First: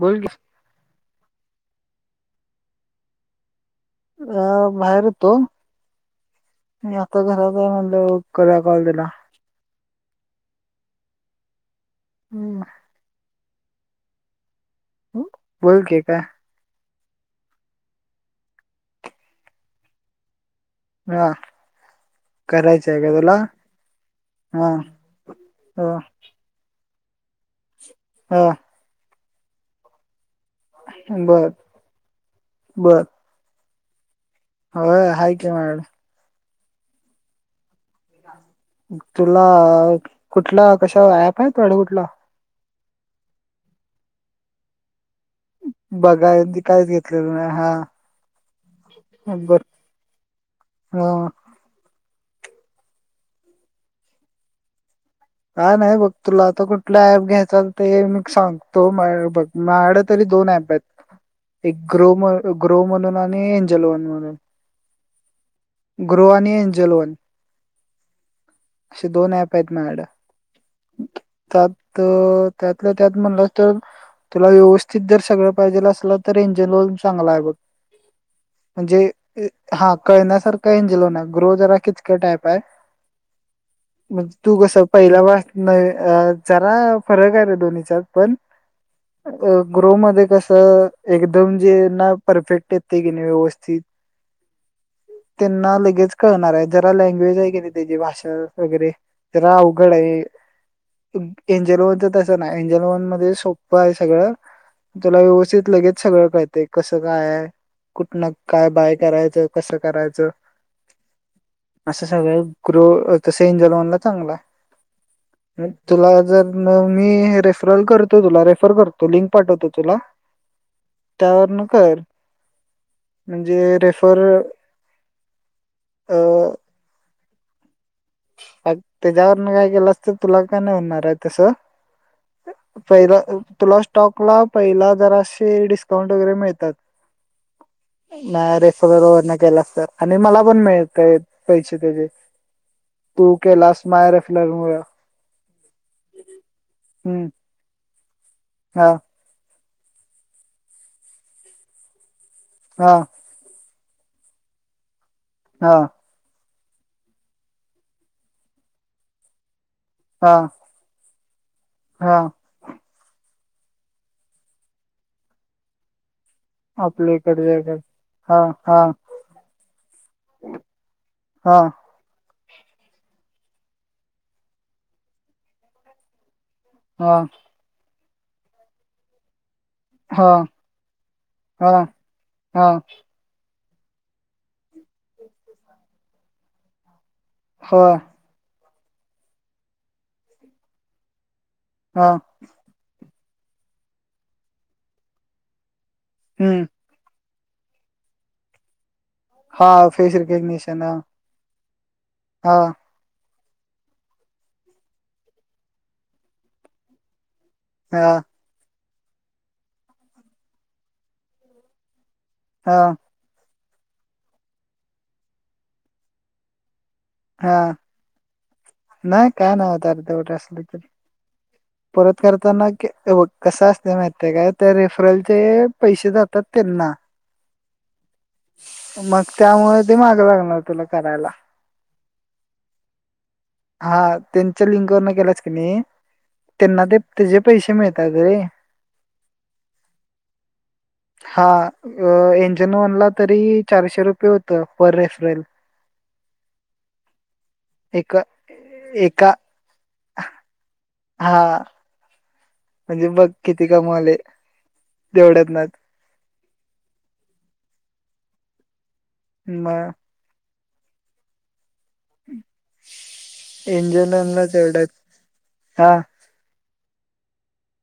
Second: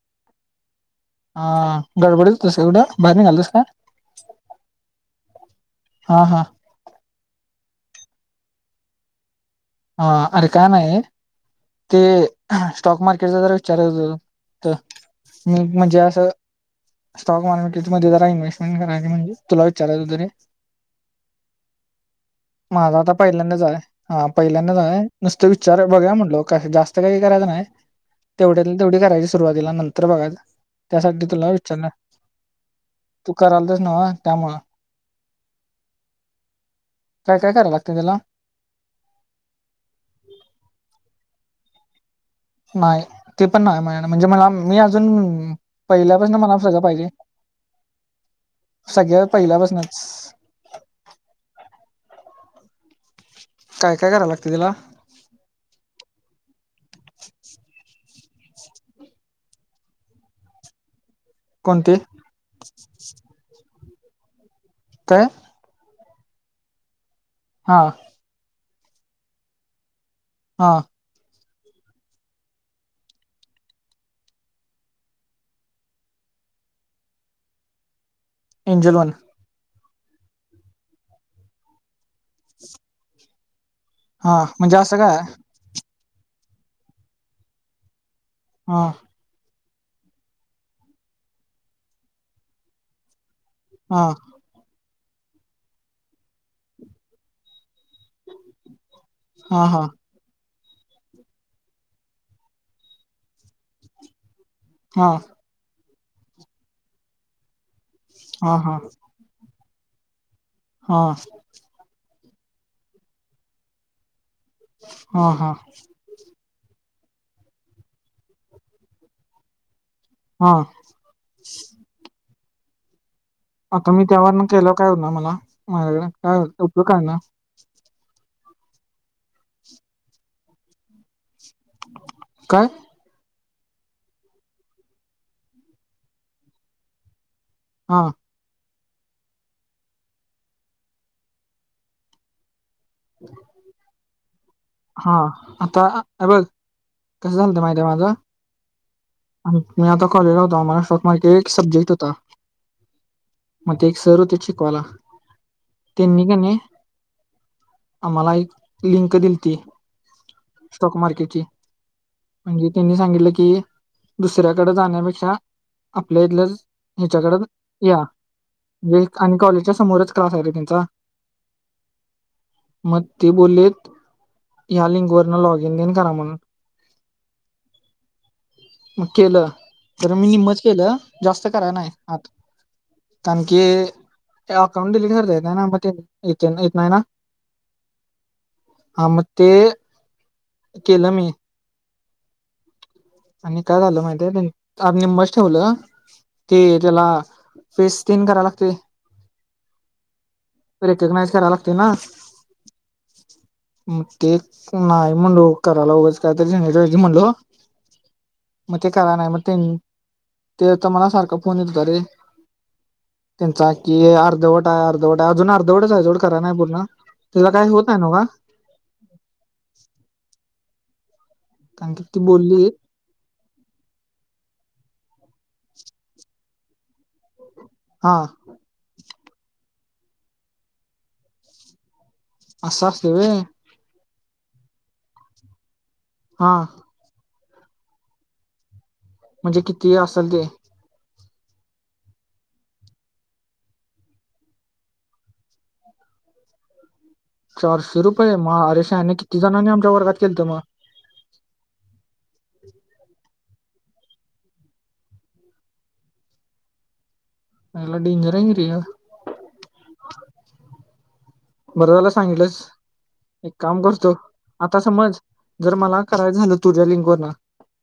बोल की हा गडबडीत तसोड बाहेर निघालीस का? अ बाहेर हुतो हा हा आणि आता घरात हाय म्हटलं करूया कॉल तिला. हा अरे काय नाही, ते हम्म स्टॉक मार्केटचा जरा विचारायचं हुतं. त मग बोल म्हणजे की काय असं स्टॉक मार्केटमध्ये जरा इन्व्हेस्टमेंट करायची म्हणून तुला विचारायचं होतं रे हा करायचं माझा आहे का आता तुला पहिल्यांदाच हाय. हा पहिल्यांदाच हाय, नुसत विचारावं हा बघ्याव म्हटलो का जास्त काही करायच नाही हा तेवढ्यातलं तेवढं करायचं सुरुवातीला नंतर बघायचं त्यासाठी बर तुला विचारलं, तू करालतस न्हव? हो हाय की मायाड काय काय कराय लागते त्याला? तुला कुठला कशा ऍप आहे तुयाड कुठला? नाही, ते पण नाही मायाड म्हणजे मला, मी अज जून पहिल्यापासन बघाय मना सगळं कायच पाहिजे. घेतलेलं नाही हा सगळ्यात पहिल्या बर पासनच हा काय काय कराय लागते त्याला? काय नाही बघ, तुला आता कुठला ऍप घ्यायचा ते मी सांगतो माय बघ मायाड तरी दोन ऍप आहेत, एक कोणते ग्रो म ग्रो म्हणून आणि एंजल वन म्हणून. काय? ग्रो आणि एंजल् वन- हा. असे दोन ऍप आहेत मायाड. हा. त्यात, त्यातलं त्यात म्हणलं तर तुला व्यवस्थित जर सगळं पाहिजेल असलं तर एंजन वन चांगला हाय बघ. एंजल वन म्हणजे हा कळण्यासारखा एंजल वन आहे. ग्रो जरा किचकट टाईप आहे. मग हा तू म्हणजे कसं असं काय पहिलवासन अ जरा फरक आहे रे दोन्हीच्यात. पण हा अ ग्रो मध्ये कसं एकदम जे ना परफेक्ट येत ते की नाही व्यवस्थित हा. त्यांना लगेच कळणाराय, जरा लँग्वेज आहे कणी त्याची भाषा वगैरे जरा हा अव हा गड आहे. एंजल वनच तसं नाही एंजलवन मध्ये सोप्पं आहे सगळं. हा हा तुला व्यवस्थित लगेच सगळं कळते कसं काय आहे कुठन हा काय बाय करायचं कसं करायचं हा सगळ ग्रो त एंजलन चांगला हा हा तु जर मी हे रेफरल करतो तुला रेफर करतो लिंक पाठवतो तुला हा त्यावर न कर म्हणजे आता मी रेफर त्यावर केल काय हो ना मला माझ्याकडे अ काय उपयोग ना त्याच्यावरन काय केलं अस तर तुला काय नाही होणार आहे तस काय पहिला तुला स्टॉकला पहिला जराशी डिस्काउंट वगैरे मिळतात हा नाही रे [unintelligible] केला असत आणि मला पण मिळत पैसे त्याचे तू केलास मायरफला मुळे हा आता हे बघ कसं झालत माहिती माझं हा मी आता कॉलेजलाहताो [unintelligible] एक सब्जेक्ट होता हा मग ते एक सर होते शिकवाला हा तेनी किनी आम्हाला एक लिंक दिलती हा स्टॉक मार्केटची. हा म्हणजे त्यांनी सांगितलं की दुसऱ्याकडे जाण्यापेक्षा आप प्लेलस आपल्या ह्याच्याकड इकडच्या इकडे या हा हा विल्स आणि कॉलेजच्या समोरच क्लास आहे र त्यांचा हा मग ते बोललेत या लिंक वरन लॉग इन करा म्हणून हा मग केलं तर मी हा हिंमत [unintelligible] केलं जास्त करा हा ना आत हा ते अकाउंट डिलीट करताय मग येत इत ते ईत नाही ना हा हा मग ते केलं मी हा आणि काय झालं माहिित आ नि मस ठेवलं ते हम्म त्याला फेस तीन कराव लागते हा फेस रिकग्निशन ह ते ना हा मग ते नाही म्हणलो करायला उगंच काय तरी झण्याजी म्हणलो हा मग ते करा नाही मग ते ते तर मला सारखा फोन येत रे हा त्यांचा की अर्धवट आहे अर्धवट आहे आजुन अर्धवट आहे जेव्हड खर नाही बोलणार हा नाही काय नाही अर्धवट असल क कारण की ती परत बोलली करताना बघ कसं असतय महिती हाय काय, त्या रेफरलचे पैसे जातात तेनां हा मग त्यामुळे ते मागं लागणार तुला करायला. आसं आसतयं व्हय हा त्यांच्या लिंंक वरन केलाच क ने हा त्यांना ते तेजे पैसे मिळतात रे. म्हणजे किती आसंल ते. हा अं एंजन वनला तरी चारशे रुपय होतं. पर रेफरल. [inaudible] चारशे एका रुपये, म अरे शान्या एका किती जणांनी आमच्या वर्गात केलंत म. हा म्हणजे बघ किती कमावले तेवढ्यातनंच. आयला डेंजर आहे की रे य. म अ बरं झालं सांगितलंस. एक काम करतो, एंजनला आता तेवढ्यात समज जर हा मला कराय झालं तुझ्या लिंक वरन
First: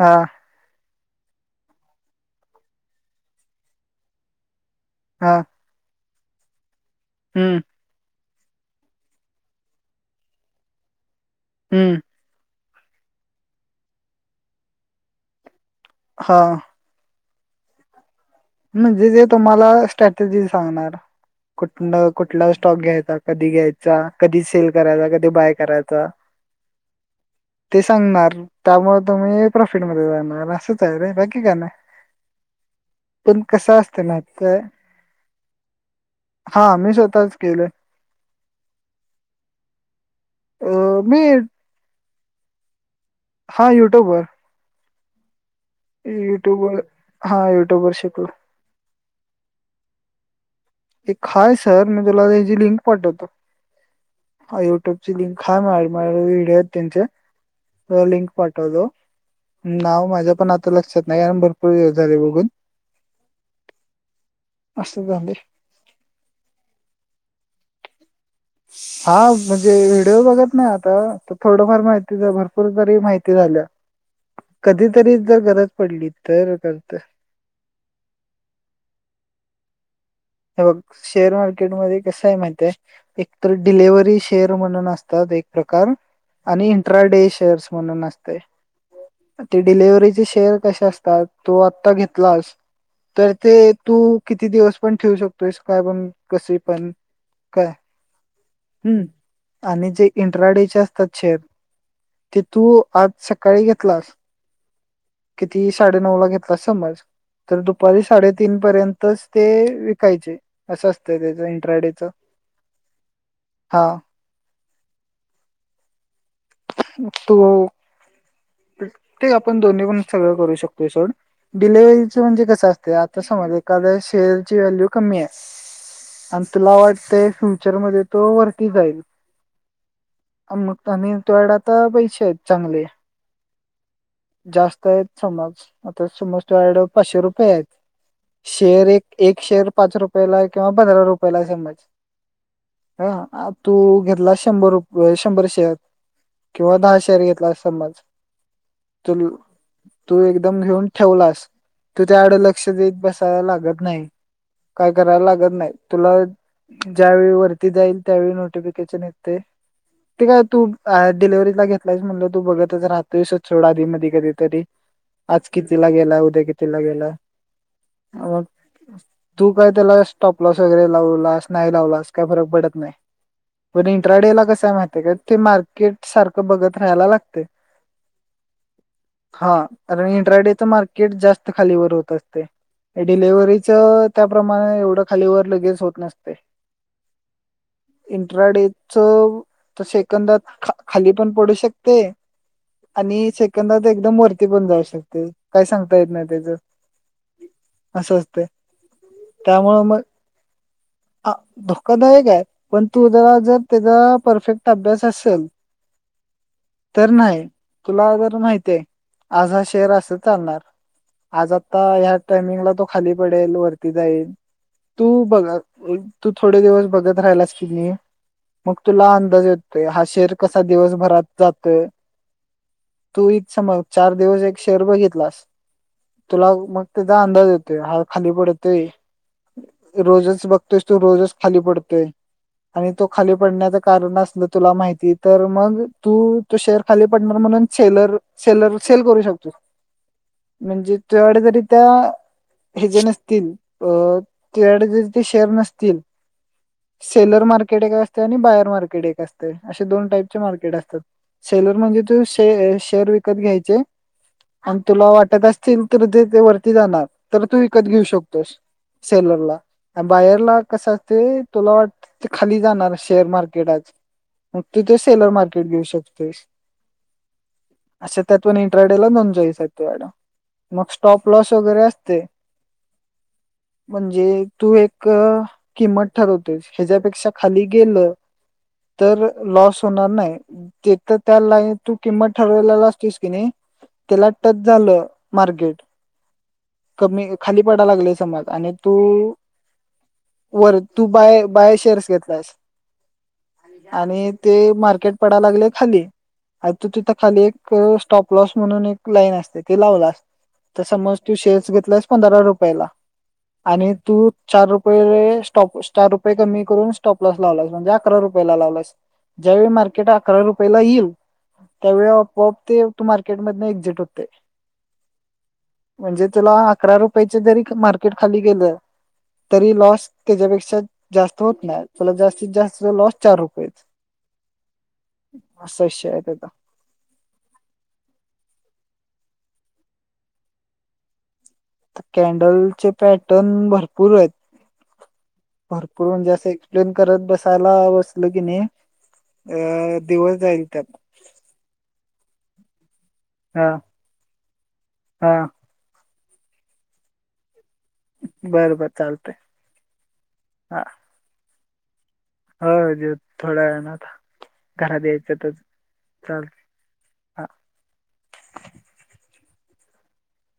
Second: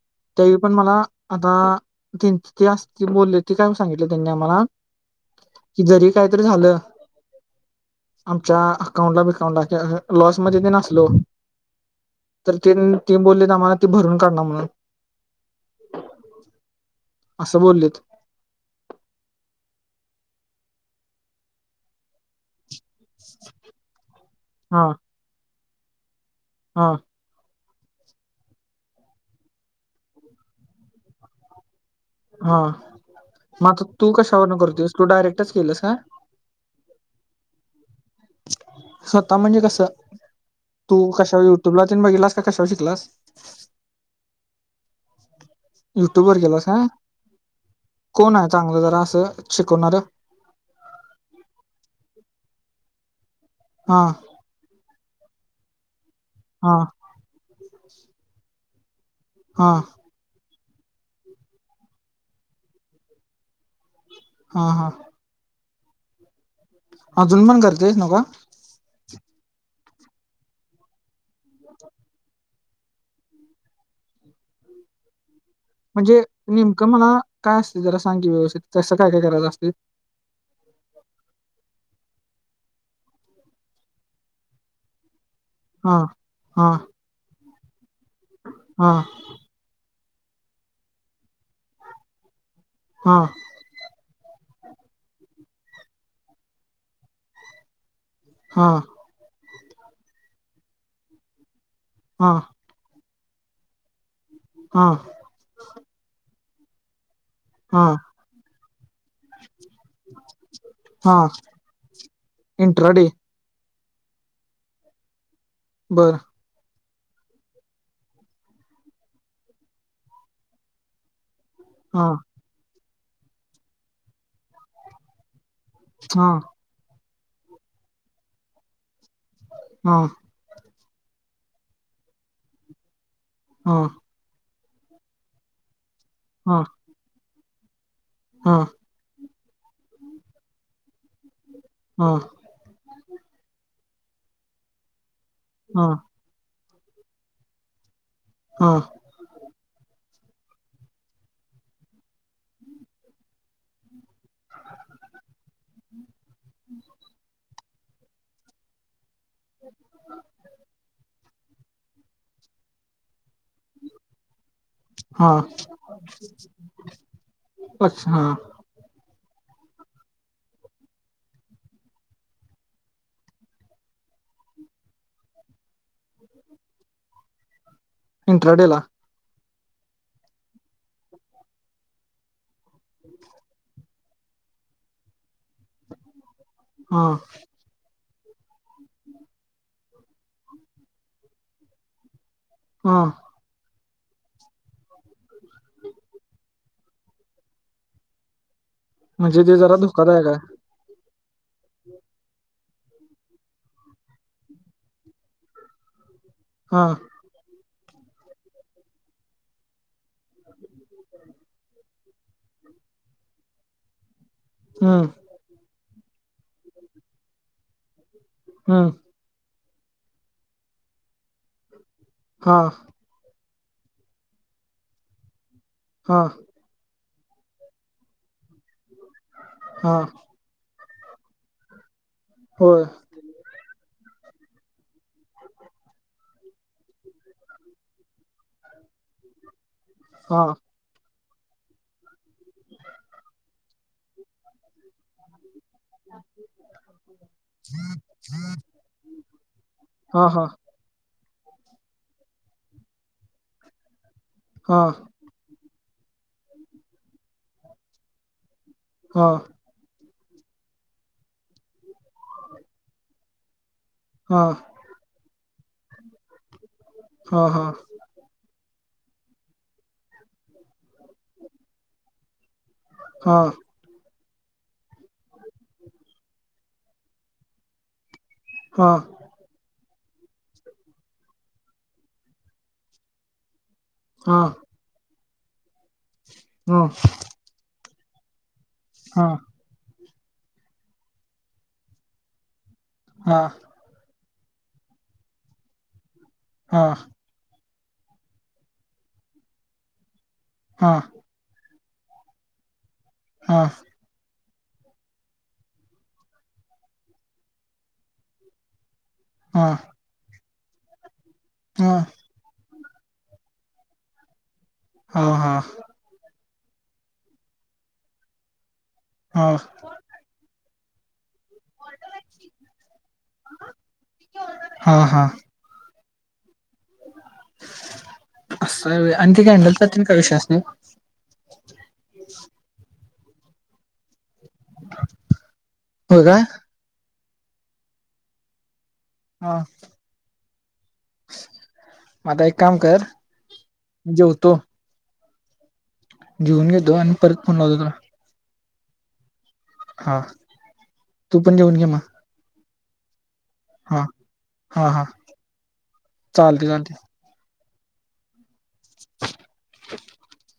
हा त्यावेळी पण मला आता आ ते चं ते आसं ते बोलले ते काय सांगितल त्यांनी आम्हाला हां की जरी काय तरी झालं आमच्या अकाउंटला बिकाऊंट लां लॉस मध्ये तेन आसलो, हम्म तर तेन ते बोललेत आम्हाला ते भरून काढणार म्हणून. हां आसं बोललेत. म्हणजे जे तुम्हाला स्ट्रॅटजी सांगणार कुठ कुठला स्टॉक घ्याय चा कधी घ्यायचा, कधी सेल हा करायचा, कधी बाय करायचा. हा ते सांगणार, त्यामुळं तुम्ही प्रॉफिटमध्ये जाणार असंच आहे रे बाकी काय नाही. हा पण म कसं आता असतं तू ना कशा वरन काय करततोयस तू डायरेक्टच केलंस काय? हा मी स्वतःच केलं. स्वतः म्हणजे कसं? तू अं, मी कशाव युट्यूब ला तेन बघिलास का कशाव शिकलास? हा यूट्यूब वर. युट्यूब वर केलास काय, हा युट्यूबवर शिकलो कोण हाय चांगलं जरा आसं शिक कोणार? एक काय सर मी तुला त्याची लिंक पाठवतो. हा हा युट्यूबची लिंक. हाय माझ्याकडं. माझ्याकडं व्हिडिओ आहेत हा त्यांचे तुला लिंक पाठवतो. हा नाव माझ्या पण आता लक्षात नाही, कारण भरपूर दिवस झाले बघून. हा हा आसं झालयं. अजून पण करतयसं नव का? [inaudible] हा म्हणजे व्हिडिओ बघत नाही आता, आता थोडंफार माहिती झा भरपूर तरी माहिती झालं. कधीतरी जर गरज पडली म्हणजे तर नेमकं करते मला काय असतय जरा सांग की, व्यवस्थित कसं काय काय करायचं असतयं? हे बघ शेअर मार्केटमध्ये कसं हाय माहितय एक तर डिलेव्हरी शेअर म्हणून असत्यात एक प्रकार हा आणि हा इट्रा डे शेअर्स म्हणून असतयं. हा ते डिलेव्हरी री शेअर कशे असतात तो आता घेतलास हा तर ते तू किती दिवस पण ठेवू शकतोयस काय पण कसे पण काय. हा हम्म आणि जे इंट्रा डे चे असतात शेअर हा ते तू आज सकाळी घेतलास हा किती साडे नऊ ला घेतलास समज, तर हा दुपारी साडेतीन पर्यंतच ते विक असल पाहिजे अस असत हा त्याच इंट्राडेच इंट्राडे हा बरं तू ते आपण दोन्ही पण सगळं करू शकतोय सोड. हा डिलेव्हरीचं म्हणजे कसं असते आता समज एाखाद्या शेअर ची व्हॅल्यू कमी आहे. हा आणि तुला वाटत फ्युचर मध्ये तो वरती जाईल. हा अ म आणि तुझ्याकडे आता पैसे आहेत चांगले. हा जास्त आहेत समज आता समज हा तूझ्याकड पाचशे रुपये आहेत हा शेअर एक एक शेअर पाच रुपयाला किंवा पंधरा रुपयाला आहे समज ह तू घेतला शंभर रुप शंभर शेअर हा किंवा दहा शेअर घेतला समज हा तुल तू एकदम घेऊन ठेवलास तू त्या कडे लक्ष देत बसायला लागत नाही काय करायला लागत नाही तुला ज्यावेेळी वरती जाईल त्यावेळी नोटिफिकेशन येत ते ते काय तूअ डिलिव्हरीला घेतलायस म्हणल तू बघत राहतोय असच सोड आधी मधी कधी तरी हा आज कितीला गेलाय उद्या कितीला गेला अच्छा हा हो तू काय त्याला स्टॉपलॉस वगैरे लावलास नाही लावलास काही फरक पडत नाही पण इंट्राडे ला कस आहे माहतीय काय ते मार्केट सारखं बघत राहायला लागते इंट्राडे ला हा कारण इंट्राडेच मार्केट जास्त खालीवर होत असते डिलेव्हरीच त्याप्रमाणे एवढं खाली वर लगेच होत नसते हा इंट्राडे च सेकंदात खाली पण पडू शकते हा आणि एकदम वरती पण जाऊ शकते काय सांगता येत ना त्याच अस अस्तेय म्हणजे ते जरा धोकादायक आहे ह धोकादायक आहे पण तू जरा जर त्याचा परफेक्ट अभ्यास असेल ह [inaudible] तर नाही तुला जर माहित आहे आज हा शेअर असंच चालणार आज आता ह्या टायमिंगला तो खाली पडेल वरती जाईल हम्म तू बघ तू थोडे दिवस बघत राहिलास की नाही मग हम्म तुला अंदाज येतोय हा शेअर कसा दिवसभरात जातोय हा तू इथ समझ चार दिवस एक शेअर बघितलास हा तुला मग त्याचा अंदाज येतोय हा खाली पडतेय हा रोजच बघ त तो रोजच खाली पडतोय होय आणि तो खाली पडण्याच कारण अस मग तुला माहिती तर मग तू तू शेअर खाली पडणार म्हणून सेलर सेलर सेल करू शकतो हा म्हणजे तुझ्या कडे जरी त्या हे जे नसतील अ तुझ्या जरी ते शेअर नसतील ह [unintelligible] सेलर मार्केट एक असते आणि बायर मार्केट एक असते असे दोन हा टाईपचे हा मार्केट असतात सेलर म्हणजे तू शे शेअर विकत घ्यायचे आणि हा तुला वाटत असतील सेल तर ते वरती जाणार तर तू विकत घेऊ शकतोस हा सेलरला बाहेरला कसं असते तुला वाटत ते खाली जाणार शेअर मार्केटात हा मग तू ते सेलर मार्केट घेऊ शकतोयस हा हा अस त्यातून एक ट्रेडेला दोन चोईस असते मँडम मग स्टॉप लॉस वगैरे असते हा म्हणजे तू एक किंमत ठरवतेस ह्याच्यापेक्षा खाली गेलं हा तर लॉस होणार नाही. ते तर त्या लाय तू किंमत ठरवले असतोस किनी त्याला हा टच झालं मार्केट - - ह कमी खाली पडा लागले समाज आणि तू हा वर तू बाय बाय शेअर्स घेतलास हा हा आणि - - ते मार्केट पडाय लागले खाली हा तू तिथं खाली एक - - [unintelligible] स्टॉपलॉस म्हणून एक लाईन असते ते लावलास तर हा समज तू शेअर्स वि- - [unintelligible] पंधरा रुपयाला आणि तु - - चार रुपये स्टॉप चार रुपये कमी करून स्टॉपलस लावलास म्हणजे अकरा रुपये लावलाइस. हा हा ज्यावेळी मार्केट अकरा रुपयाला ईल त्यावेळी ऑपऑप ते - - तू मार्केट मधन एक्झिट होतयं. ह, हा. तुला अकरा रुपयाच जरी मार्केट खाली गेलं हा तरी, लॉस त्याच्यापेक्षा जास्त होत नाही. त्याला जास्तीत जास्त लॉस चार रुपयेचं. असा विषय हाय. अस हाय होय आणि ते कॅन्डलचा काय विषय असतोय. तर कॅन्डलचे पॅटर्न भरपूर हाईत. भरपूर हो म्हणजे का असं एक्सप्लेन करत बसायला बसल कीनी - - अ दिवस जाईल त्यात. म आता एक काम कर हा जेवतो. हा. जिऊन घेतो आणि परत फोन लावतो थांब. बर बर चालतय. हा तू पण घेऊन घे म. हो जे. थोड्या वे ना आता हा हा घरात यायचं तर, चाल चालते चालते हा. [inaudible]